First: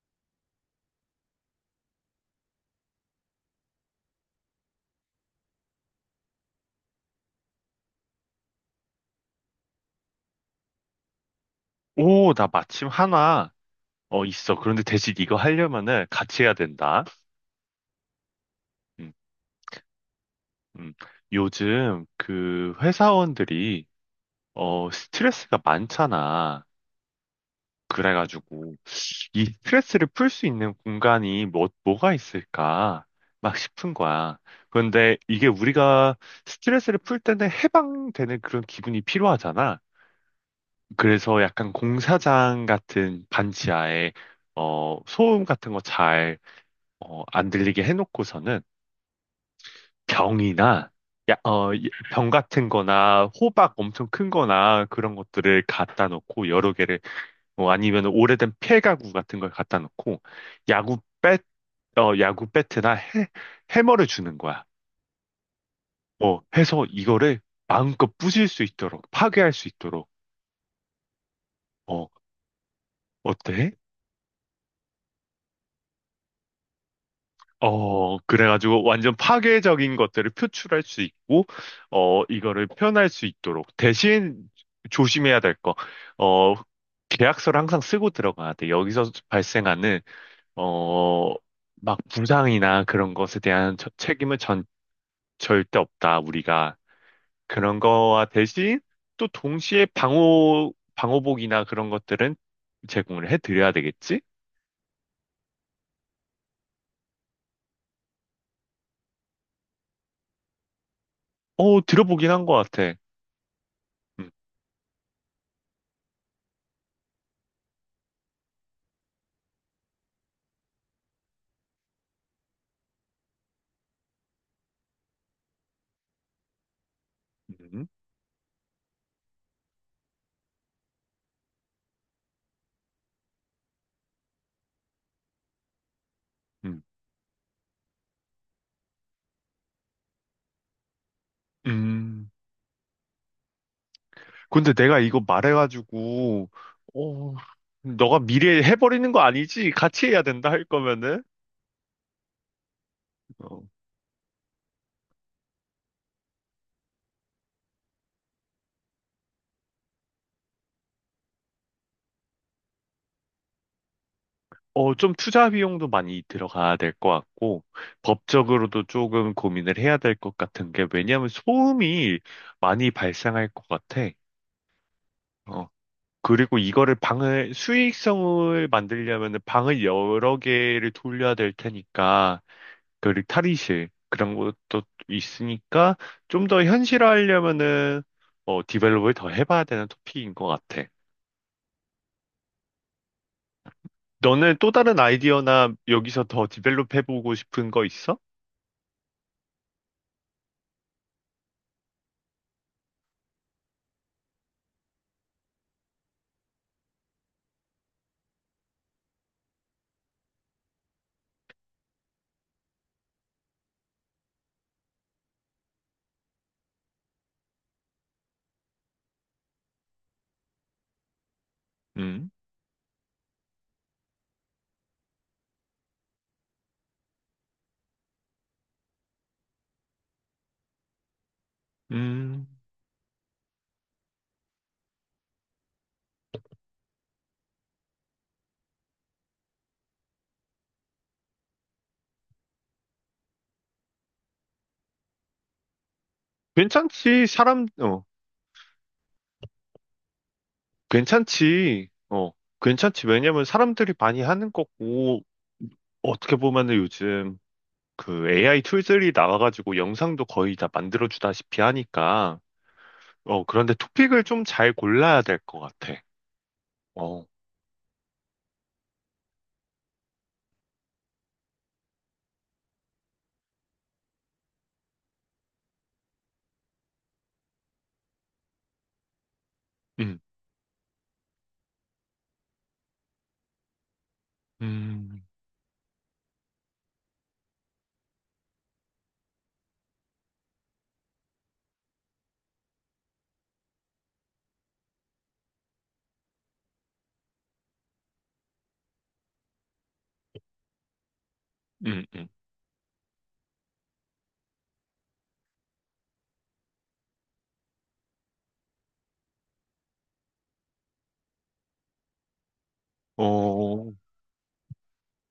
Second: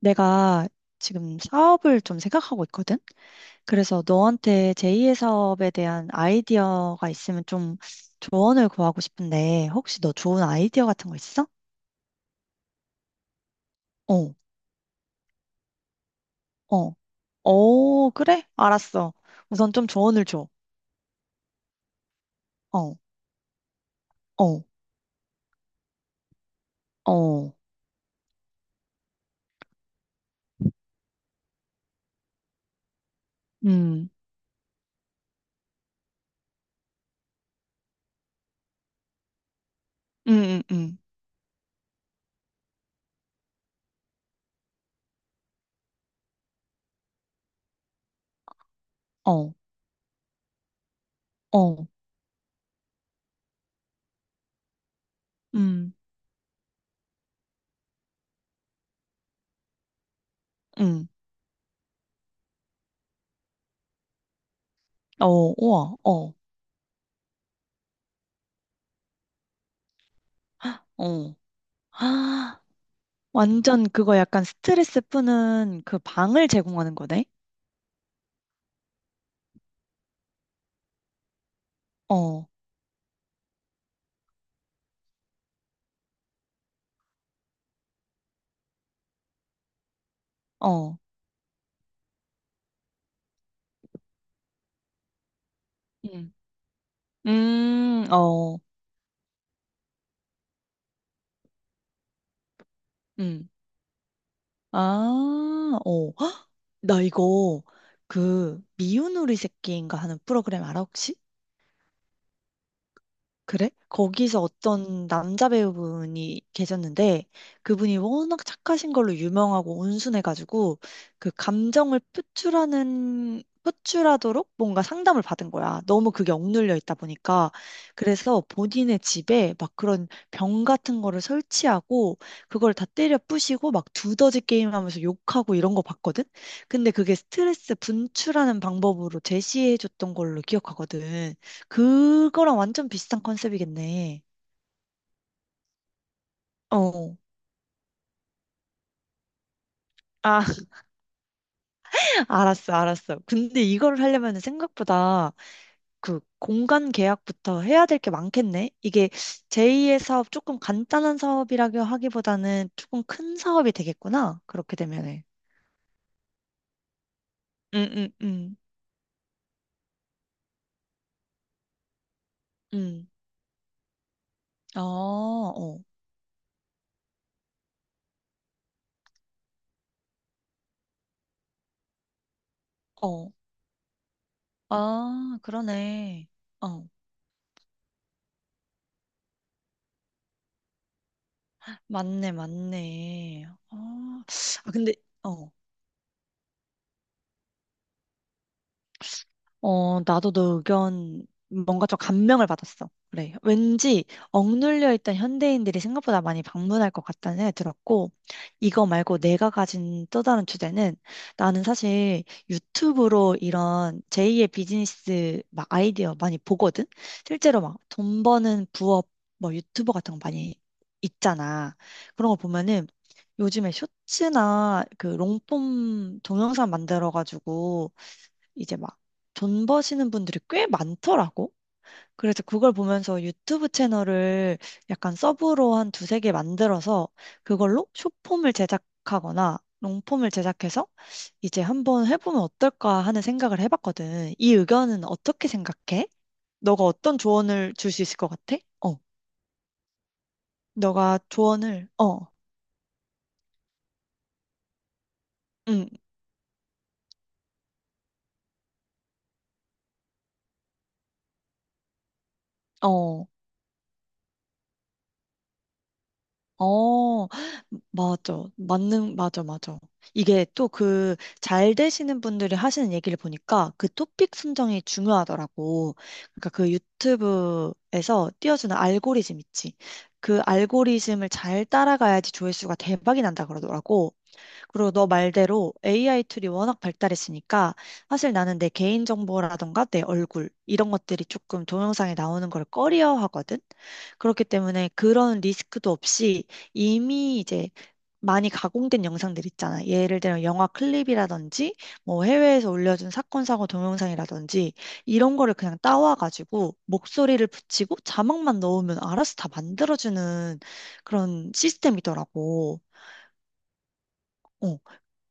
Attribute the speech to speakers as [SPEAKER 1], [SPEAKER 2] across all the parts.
[SPEAKER 1] 내가 지금 사업을 좀 생각하고 있거든? 그래서 너한테 제2의 사업에 대한 아이디어가 있으면 좀 조언을 구하고 싶은데, 혹시 너 좋은 아이디어 같은 거 있어?
[SPEAKER 2] 오, 나 마침 하나,
[SPEAKER 1] 어,
[SPEAKER 2] 있어. 그런데 대신 이거 하려면은 같이 해야
[SPEAKER 1] 어,
[SPEAKER 2] 된다.
[SPEAKER 1] 어, 그래?
[SPEAKER 2] 음,
[SPEAKER 1] 알았어. 우선 좀 조언을 줘.
[SPEAKER 2] 음. 요즘 그
[SPEAKER 1] 어,
[SPEAKER 2] 회사원들이,
[SPEAKER 1] 어,
[SPEAKER 2] 스트레스가 많잖아.
[SPEAKER 1] 어,
[SPEAKER 2] 그래가지고, 이 스트레스를 풀 수 있는 공간이 뭐가 있을까? 막 싶은
[SPEAKER 1] 음,
[SPEAKER 2] 거야. 그런데 이게 우리가 스트레스를 풀 때는 해방되는 그런 기분이 필요하잖아.
[SPEAKER 1] 음, 음, 음,
[SPEAKER 2] 그래서 약간 공사장 같은 반지하에, 소음 같은 거잘 안 들리게 해놓고서는
[SPEAKER 1] 어,
[SPEAKER 2] 병이나
[SPEAKER 1] 어,
[SPEAKER 2] 병 같은 거나 호박 엄청 큰 거나 그런 것들을
[SPEAKER 1] 음,
[SPEAKER 2] 갖다 놓고 여러 개를 뭐 아니면 오래된 폐가구 같은 걸 갖다 놓고 야구
[SPEAKER 1] 음,
[SPEAKER 2] 배, 야구 배트나 해머를 주는 거야.
[SPEAKER 1] 어, 우와, 어,
[SPEAKER 2] 해서 이거를 마음껏 부술 수 있도록 파괴할 수 있도록
[SPEAKER 1] 어.
[SPEAKER 2] 어,
[SPEAKER 1] 아,
[SPEAKER 2] 어때?
[SPEAKER 1] 완전 그거 약간 스트레스 푸는 그 방을 제공하는 거네?
[SPEAKER 2] 그래가지고 완전 파괴적인 것들을 표출할 수 있고,
[SPEAKER 1] 어.
[SPEAKER 2] 이거를 표현할 수 있도록. 대신 조심해야 될 거. 어, 계약서를 항상 쓰고 들어가야 돼. 여기서 발생하는,
[SPEAKER 1] 어,
[SPEAKER 2] 어, 막 부상이나 그런 것에 대한 책임은 절대 없다,
[SPEAKER 1] 음,
[SPEAKER 2] 우리가. 그런 거와
[SPEAKER 1] 어,
[SPEAKER 2] 대신 또 동시에 방호복이나 그런 것들은 제공을
[SPEAKER 1] 음,
[SPEAKER 2] 해드려야 되겠지?
[SPEAKER 1] 아, 어, 헉! 나 이거 그 미운 우리 새끼인가 하는 프로그램 알아 혹시?
[SPEAKER 2] 들어보긴 한 것 같아.
[SPEAKER 1] 그래?
[SPEAKER 2] 음,
[SPEAKER 1] 거기서 어떤 남자 배우분이 계셨는데 그분이 워낙 착하신 걸로 유명하고 온순해가지고 그 감정을 표출하는 표출하도록 뭔가 상담을 받은 거야. 너무 그게 억눌려 있다 보니까
[SPEAKER 2] 음,
[SPEAKER 1] 그래서 본인의 집에 막 그런 병 같은 거를 설치하고 그걸 다 때려 부시고 막 두더지 게임하면서 욕하고 이런 거 봤거든.
[SPEAKER 2] 음.
[SPEAKER 1] 근데 그게 스트레스 분출하는 방법으로 제시해 줬던 걸로 기억하거든.
[SPEAKER 2] 음.
[SPEAKER 1] 그거랑 완전 비슷한 컨셉이겠네.
[SPEAKER 2] 근데 내가 이거 말해가지고,
[SPEAKER 1] 어.
[SPEAKER 2] 어, 너가 미리 해버리는 거 아니지? 같이 해야
[SPEAKER 1] 아,
[SPEAKER 2] 된다 할 거면은,
[SPEAKER 1] 알았어, 알았어. 근데
[SPEAKER 2] 어,
[SPEAKER 1] 이거를 하려면 생각보다 그 공간 계약부터 해야 될 게 많겠네. 이게 제2의 사업, 조금 간단한 사업이라고 하기보다는 조금 큰 사업이 되겠구나. 그렇게
[SPEAKER 2] 좀
[SPEAKER 1] 되면은.
[SPEAKER 2] 투자 비용도 많이 들어가야 될 것 같고,
[SPEAKER 1] 응, 응, 응.
[SPEAKER 2] 법적으로도 조금 고민을 해야 될 것 같은 게, 왜냐하면 소음이 많이
[SPEAKER 1] 음.
[SPEAKER 2] 발생할 것 같아.
[SPEAKER 1] 어, 어,
[SPEAKER 2] 그리고 이거를 방을 수익성을 만들려면 방을 여러 개를 돌려야 될 테니까 그리고
[SPEAKER 1] 어.
[SPEAKER 2] 탈의실 그런 것도
[SPEAKER 1] 아,
[SPEAKER 2] 있으니까
[SPEAKER 1] 그러네.
[SPEAKER 2] 좀 더
[SPEAKER 1] 어.
[SPEAKER 2] 현실화하려면은 디벨롭을 더 해봐야 되는 토픽인 것 같아.
[SPEAKER 1] 맞네, 맞네. 어.
[SPEAKER 2] 너는 또
[SPEAKER 1] 아, 근데,
[SPEAKER 2] 다른
[SPEAKER 1] 어.
[SPEAKER 2] 아이디어나 여기서 더 디벨롭 해보고 싶은 거 있어?
[SPEAKER 1] 어, 나도 너 의견 뭔가 좀 감명을 받았어. 그래. 왠지 억눌려 있던 현대인들이 생각보다 많이 방문할 것 같다는 생각이 들었고, 이거 말고 내가 가진 또 다른 주제는 나는 사실 유튜브로 이런 제2의 비즈니스 막 아이디어 많이 보거든? 실제로 막 돈 버는 부업 뭐 유튜버 같은 거 많이 있잖아.
[SPEAKER 2] 음,
[SPEAKER 1] 그런 거 보면은 요즘에 쇼츠나 그 롱폼 동영상 만들어가지고 이제 막 돈 버시는 분들이 꽤 많더라고. 그래서
[SPEAKER 2] 음,
[SPEAKER 1] 그걸 보면서 유튜브 채널을 약간 서브로 한 두세 개 만들어서 그걸로 숏폼을 제작하거나 롱폼을 제작해서 이제 한번 해보면 어떨까 하는 생각을 해봤거든. 이 의견은 어떻게 생각해? 너가 어떤
[SPEAKER 2] 괜찮지.
[SPEAKER 1] 조언을 줄 수 있을 것 같아? 어, 너가 조언을,
[SPEAKER 2] 괜찮지.
[SPEAKER 1] 어,
[SPEAKER 2] 괜찮지. 왜냐면 사람들이 많이 하는 거고,
[SPEAKER 1] 응,
[SPEAKER 2] 어떻게 보면은 요즘 그 AI 툴들이 나와가지고 영상도 거의 다 만들어주다시피 하니까,
[SPEAKER 1] 어.
[SPEAKER 2] 그런데 토픽을 좀 잘 골라야 될 것 같아. 어,
[SPEAKER 1] 어, 맞아. 맞아, 맞아. 이게 또 그 잘 되시는 분들이 하시는 얘기를 보니까 그 토픽 선정이 중요하더라고. 그러니까 그 유튜브에서 띄워주는 알고리즘 있지.
[SPEAKER 2] 음,
[SPEAKER 1] 그 알고리즘을 잘 따라가야지 조회수가 대박이 난다 그러더라고. 그리고 너
[SPEAKER 2] 음,
[SPEAKER 1] 말대로 AI 툴이 워낙 발달했으니까 사실 나는 내 개인정보라던가 내 얼굴 이런 것들이 조금 동영상에 나오는 걸 꺼려하거든. 그렇기 때문에 그런 리스크도 없이 이미 이제 많이 가공된 영상들 있잖아. 예를 들면 영화 클립이라든지
[SPEAKER 2] 음,
[SPEAKER 1] 뭐
[SPEAKER 2] 음.
[SPEAKER 1] 해외에서 올려준 사건 사고 동영상이라든지 이런 거를 그냥 따와가지고 목소리를 붙이고 자막만 넣으면 알아서 다 만들어주는 그런 시스템이더라고.
[SPEAKER 2] 어,
[SPEAKER 1] 어,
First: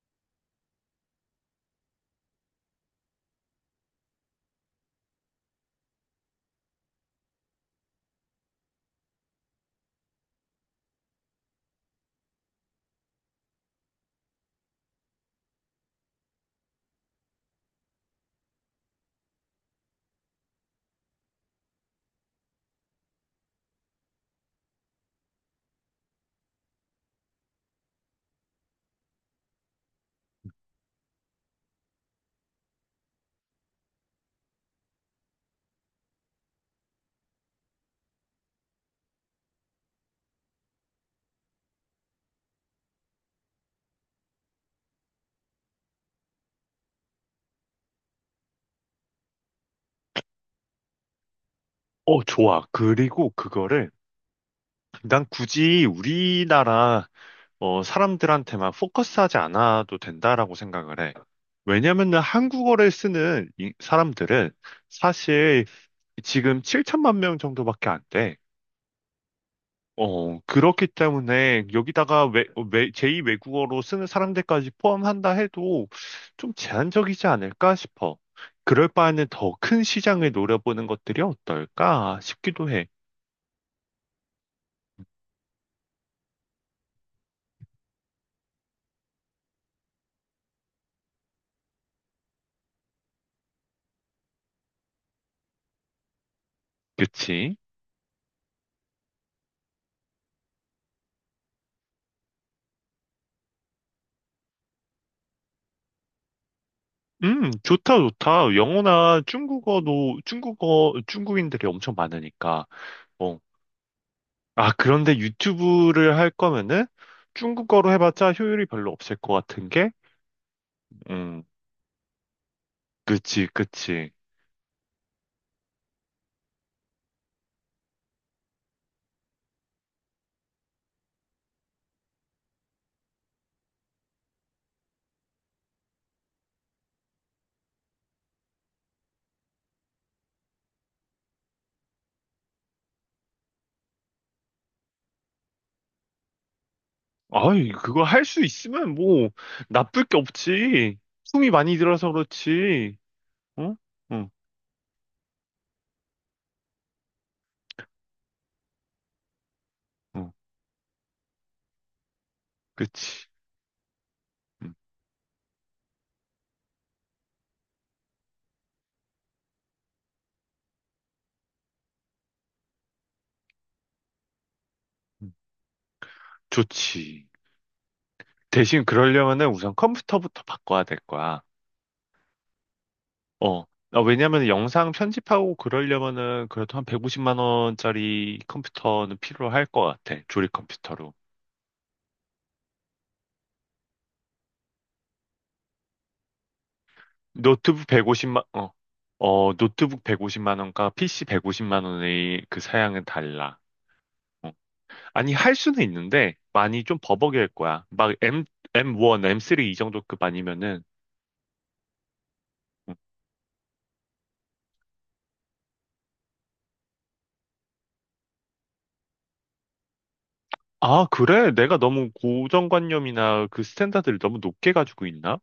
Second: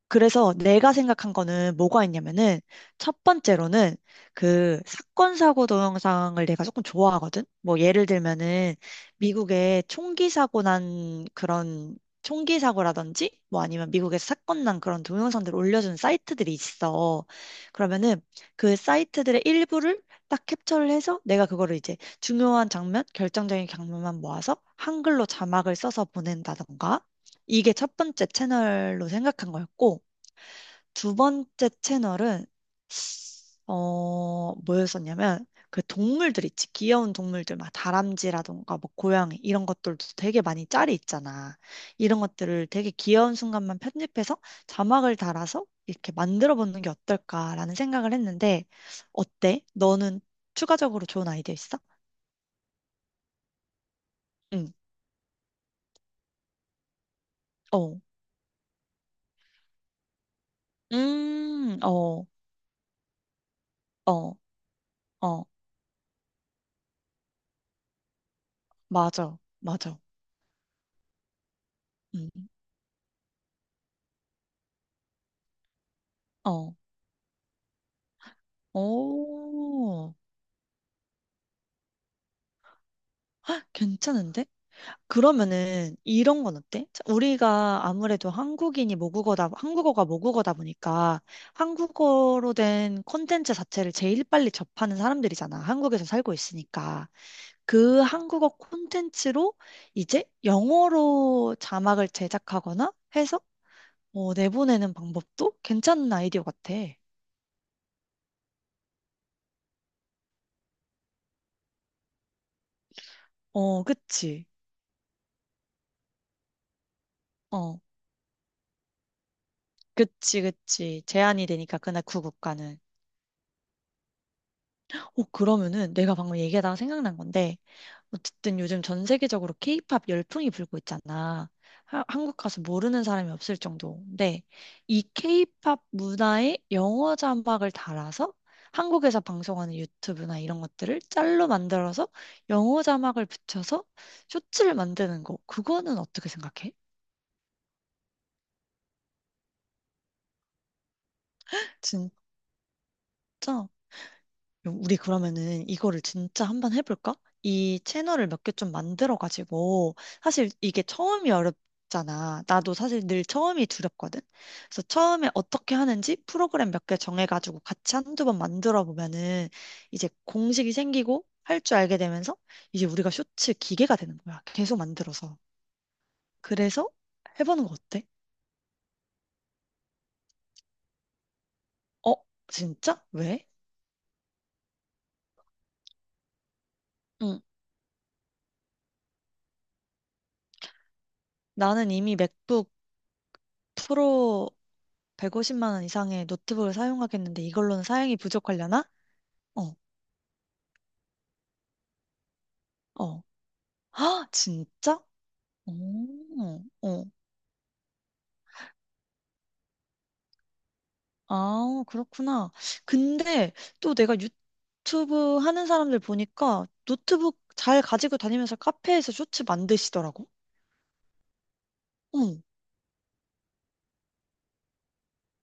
[SPEAKER 1] 그래서 내가 생각한 거는 뭐가 있냐면은 첫 번째로는 그 사건 사고 동영상을 내가 조금 좋아하거든. 뭐 예를 들면은 미국에 총기 사고 난 그런 총기 사고라든지 뭐 아니면 미국에서 사건 난 그런 동영상들을 올려주는 사이트들이 있어. 그러면은 그 사이트들의 일부를 딱 캡처를 해서 내가 그거를 이제 중요한 장면, 결정적인 장면만 모아서 한글로 자막을 써서 보낸다던가. 이게 첫 번째 채널로 생각한 거였고, 두 번째 채널은 뭐였었냐면, 그 동물들 있지. 귀여운 동물들, 막 다람쥐라던가, 뭐 고양이, 이런 것들도 되게 많이 짤이 있잖아. 이런 것들을 되게 귀여운 순간만 편집해서 자막을 달아서 이렇게 만들어 보는 게 어떨까라는 생각을 했는데, 어때? 너는 추가적으로 좋은 아이디어 있어?
[SPEAKER 2] 좋아. 그리고 그거를,
[SPEAKER 1] 응,
[SPEAKER 2] 난 굳이 우리나라
[SPEAKER 1] 어.
[SPEAKER 2] 사람들한테만 포커스하지 않아도 된다라고 생각을 해. 왜냐면은
[SPEAKER 1] 어,
[SPEAKER 2] 한국어를 쓰는 이
[SPEAKER 1] 어,
[SPEAKER 2] 사람들은
[SPEAKER 1] 어.
[SPEAKER 2] 사실 지금 7천만 명 정도밖에 안 돼.
[SPEAKER 1] 맞아, 맞아.
[SPEAKER 2] 그렇기 때문에 여기다가
[SPEAKER 1] 음,
[SPEAKER 2] 제2 외국어로 쓰는 사람들까지 포함한다 해도 좀
[SPEAKER 1] 어.
[SPEAKER 2] 제한적이지 않을까 싶어. 그럴 바에는 더 큰
[SPEAKER 1] 오,
[SPEAKER 2] 시장을 노려보는 것들이 어떨까 싶기도 해.
[SPEAKER 1] 괜찮은데? 그러면은 이런 건 어때? 자, 우리가 아무래도 한국인이 모국어다, 한국어가 모국어다 보니까 한국어로 된 콘텐츠 자체를 제일 빨리 접하는 사람들이잖아. 한국에서 살고 있으니까.
[SPEAKER 2] 그치?
[SPEAKER 1] 그 한국어 콘텐츠로 이제 영어로 자막을 제작하거나 해서 어, 내보내는 방법도 괜찮은 아이디어 같아.
[SPEAKER 2] 좋다, 좋다. 영어나 중국어도, 중국인들이 엄청 많으니까. 어.
[SPEAKER 1] 어, 그치.
[SPEAKER 2] 아, 그런데 유튜브를 할 거면은
[SPEAKER 1] 어,
[SPEAKER 2] 중국어로 해봤자 효율이 별로 없을 것 같은 게,
[SPEAKER 1] 그치, 그치.
[SPEAKER 2] 음,
[SPEAKER 1] 제한이 되니까 그날 그 국가는.
[SPEAKER 2] 그치, 그치.
[SPEAKER 1] 어, 그러면은 내가 방금 얘기하다가 생각난 건데 어쨌든 요즘 전 세계적으로 케이팝 열풍이 불고 있잖아. 한국 가서 모르는 사람이 없을 정도인데, 이 케이팝 문화에 영어 자막을 달아서 한국에서 방송하는 유튜브나 이런 것들을 짤로 만들어서 영어 자막을 붙여서 쇼츠를 만드는 거, 그거는 어떻게 생각해?
[SPEAKER 2] 아이, 그거 할 수 있으면 뭐, 나쁠 게 없지. 숨이 많이 들어서
[SPEAKER 1] 진짜?
[SPEAKER 2] 그렇지. 응? 응,
[SPEAKER 1] 우리 그러면은 이거를 진짜 한번 해볼까? 이 채널을 몇 개 좀 만들어가지고,
[SPEAKER 2] 응,
[SPEAKER 1] 사실 이게 처음이 어렵잖아. 나도 사실 늘
[SPEAKER 2] 그치.
[SPEAKER 1] 처음이 두렵거든?
[SPEAKER 2] 응,
[SPEAKER 1] 그래서 처음에 어떻게 하는지 프로그램 몇 개 정해가지고 같이 한두 번 만들어 보면은 이제 공식이 생기고 할 줄 알게 되면서 이제 우리가 쇼츠 기계가 되는 거야. 계속
[SPEAKER 2] 응.
[SPEAKER 1] 만들어서. 그래서
[SPEAKER 2] 좋지.
[SPEAKER 1] 해보는 거 어때?
[SPEAKER 2] 대신 그러려면은 우선 컴퓨터부터 바꿔야 될 거야.
[SPEAKER 1] 어? 진짜? 왜?
[SPEAKER 2] 어. 아, 왜냐면 영상 편집하고 그러려면은 그래도 한 150만
[SPEAKER 1] 응.
[SPEAKER 2] 원짜리 컴퓨터는 필요할 것 같아. 조립 컴퓨터로.
[SPEAKER 1] 나는 이미 맥북 프로 150만 원 이상의 노트북을 사용하겠는데 이걸로는
[SPEAKER 2] 노트북
[SPEAKER 1] 사양이
[SPEAKER 2] 150만, 어,
[SPEAKER 1] 부족하려나?
[SPEAKER 2] 어,
[SPEAKER 1] 어,
[SPEAKER 2] 노트북 150만 원과 PC 150만 원의 그 사양은
[SPEAKER 1] 어.
[SPEAKER 2] 달라.
[SPEAKER 1] 아,
[SPEAKER 2] 어.
[SPEAKER 1] 진짜?
[SPEAKER 2] 아니, 할 수는 있는데
[SPEAKER 1] 오,
[SPEAKER 2] 많이 좀
[SPEAKER 1] 어.
[SPEAKER 2] 버벅일 거야. M1, M3 이 정도급 아니면은
[SPEAKER 1] 아, 그렇구나.
[SPEAKER 2] 어.
[SPEAKER 1] 근데 또 내가 유튜브 하는 사람들 보니까 노트북 잘 가지고 다니면서 카페에서 쇼츠 만드시더라고.
[SPEAKER 2] 아, 그래? 내가 너무
[SPEAKER 1] 응.
[SPEAKER 2] 고정관념이나 그 스탠다드를 너무 높게 가지고 있나?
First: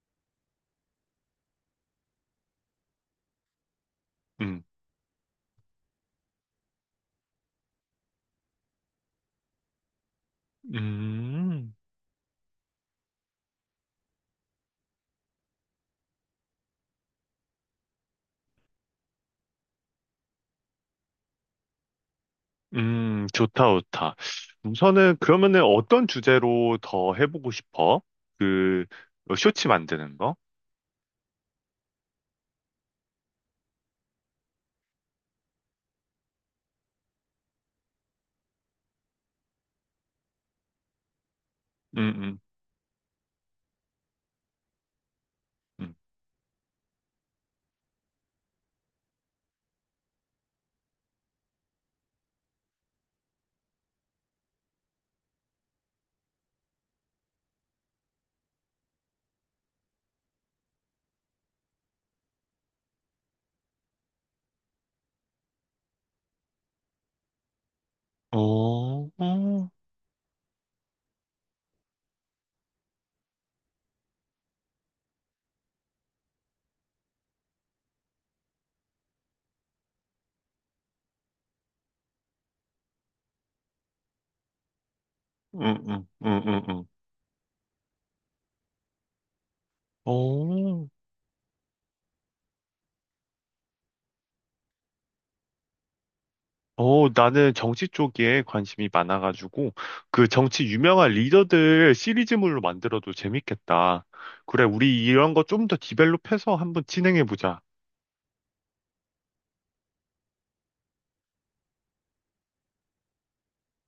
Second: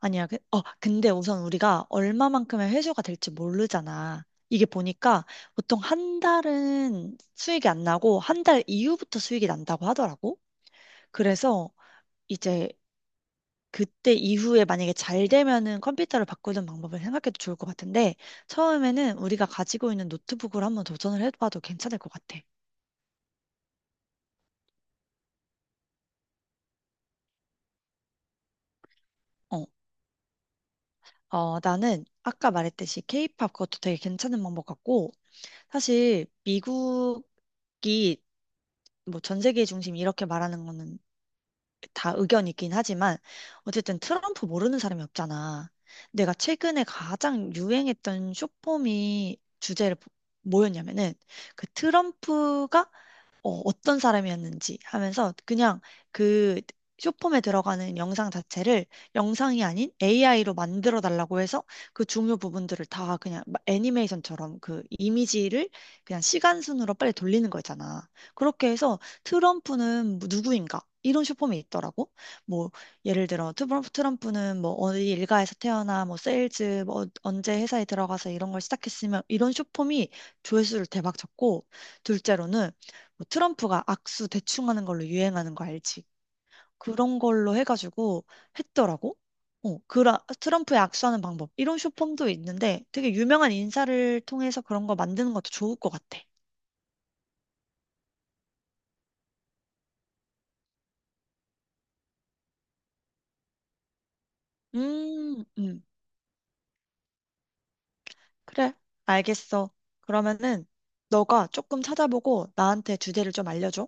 [SPEAKER 1] 아니야. 근데 우선 우리가 얼마만큼의 회수가 될지 모르잖아.
[SPEAKER 2] 음.
[SPEAKER 1] 이게 보니까 보통 한 달은 수익이 안 나고 한 달 이후부터 수익이 난다고 하더라고. 그래서
[SPEAKER 2] 음.
[SPEAKER 1] 이제 그때 이후에 만약에 잘 되면은 컴퓨터를 바꾸는 방법을 생각해도 좋을 것 같은데, 처음에는 우리가 가지고 있는 노트북으로 한번 도전을 해봐도 괜찮을 것 같아.
[SPEAKER 2] 좋다, 좋다. 우선은 그러면은 어떤 주제로 더 해보고 싶어? 그 뭐
[SPEAKER 1] 어,
[SPEAKER 2] 쇼츠 만드는 거?
[SPEAKER 1] 어, 나는 아까 말했듯이 케이팝 그것도 되게 괜찮은 방법 같고, 사실 미국이 뭐 전 세계 중심 이렇게 말하는 거는
[SPEAKER 2] 음,
[SPEAKER 1] 다
[SPEAKER 2] 음,
[SPEAKER 1] 의견이긴 하지만, 어쨌든 트럼프 모르는 사람이 없잖아.
[SPEAKER 2] 음.
[SPEAKER 1] 내가 최근에 가장 유행했던 쇼폼이 주제를 뭐였냐면은 그 트럼프가 어, 어떤 사람이었는지 하면서 그냥 그 쇼폼에 들어가는 영상 자체를 영상이 아닌 AI로 만들어 달라고 해서 그 중요 부분들을 다 그냥 애니메이션처럼 그 이미지를 그냥 시간 순으로 빨리 돌리는 거 있잖아.
[SPEAKER 2] 어,
[SPEAKER 1] 그렇게 해서
[SPEAKER 2] 어,
[SPEAKER 1] 트럼프는 뭐 누구인가? 이런 쇼폼이 있더라고. 뭐 예를 들어 트럼프는 뭐 어디 일가에서 태어나 뭐 세일즈 뭐 언제 회사에 들어가서 이런 걸 시작했으면 이런 쇼폼이 조회수를 대박 쳤고 둘째로는 뭐 트럼프가 악수 대충 하는 걸로 유행하는
[SPEAKER 2] 음,
[SPEAKER 1] 거 알지?
[SPEAKER 2] 음, 음, 음, 음.
[SPEAKER 1] 그런 걸로 해가지고 했더라고. 트럼프의
[SPEAKER 2] 어,
[SPEAKER 1] 악수하는 방법. 이런 쇼폼도 있는데 되게 유명한 인사를 통해서 그런 거 만드는 것도 좋을 것 같아.
[SPEAKER 2] 나는 정치 쪽에 관심이 많아가지고 그 정치 유명한 리더들 시리즈물로 만들어도 재밌겠다. 그래, 우리 이런 거
[SPEAKER 1] 음,
[SPEAKER 2] 좀 더
[SPEAKER 1] 음,
[SPEAKER 2] 디벨롭해서 한번 진행해보자.
[SPEAKER 1] 그래. 알겠어. 그러면은 너가 조금 찾아보고 나한테 주제를 좀 알려줘.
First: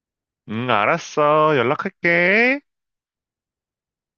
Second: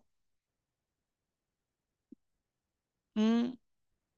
[SPEAKER 2] 응, 알았어. 연락할게.
[SPEAKER 1] 음.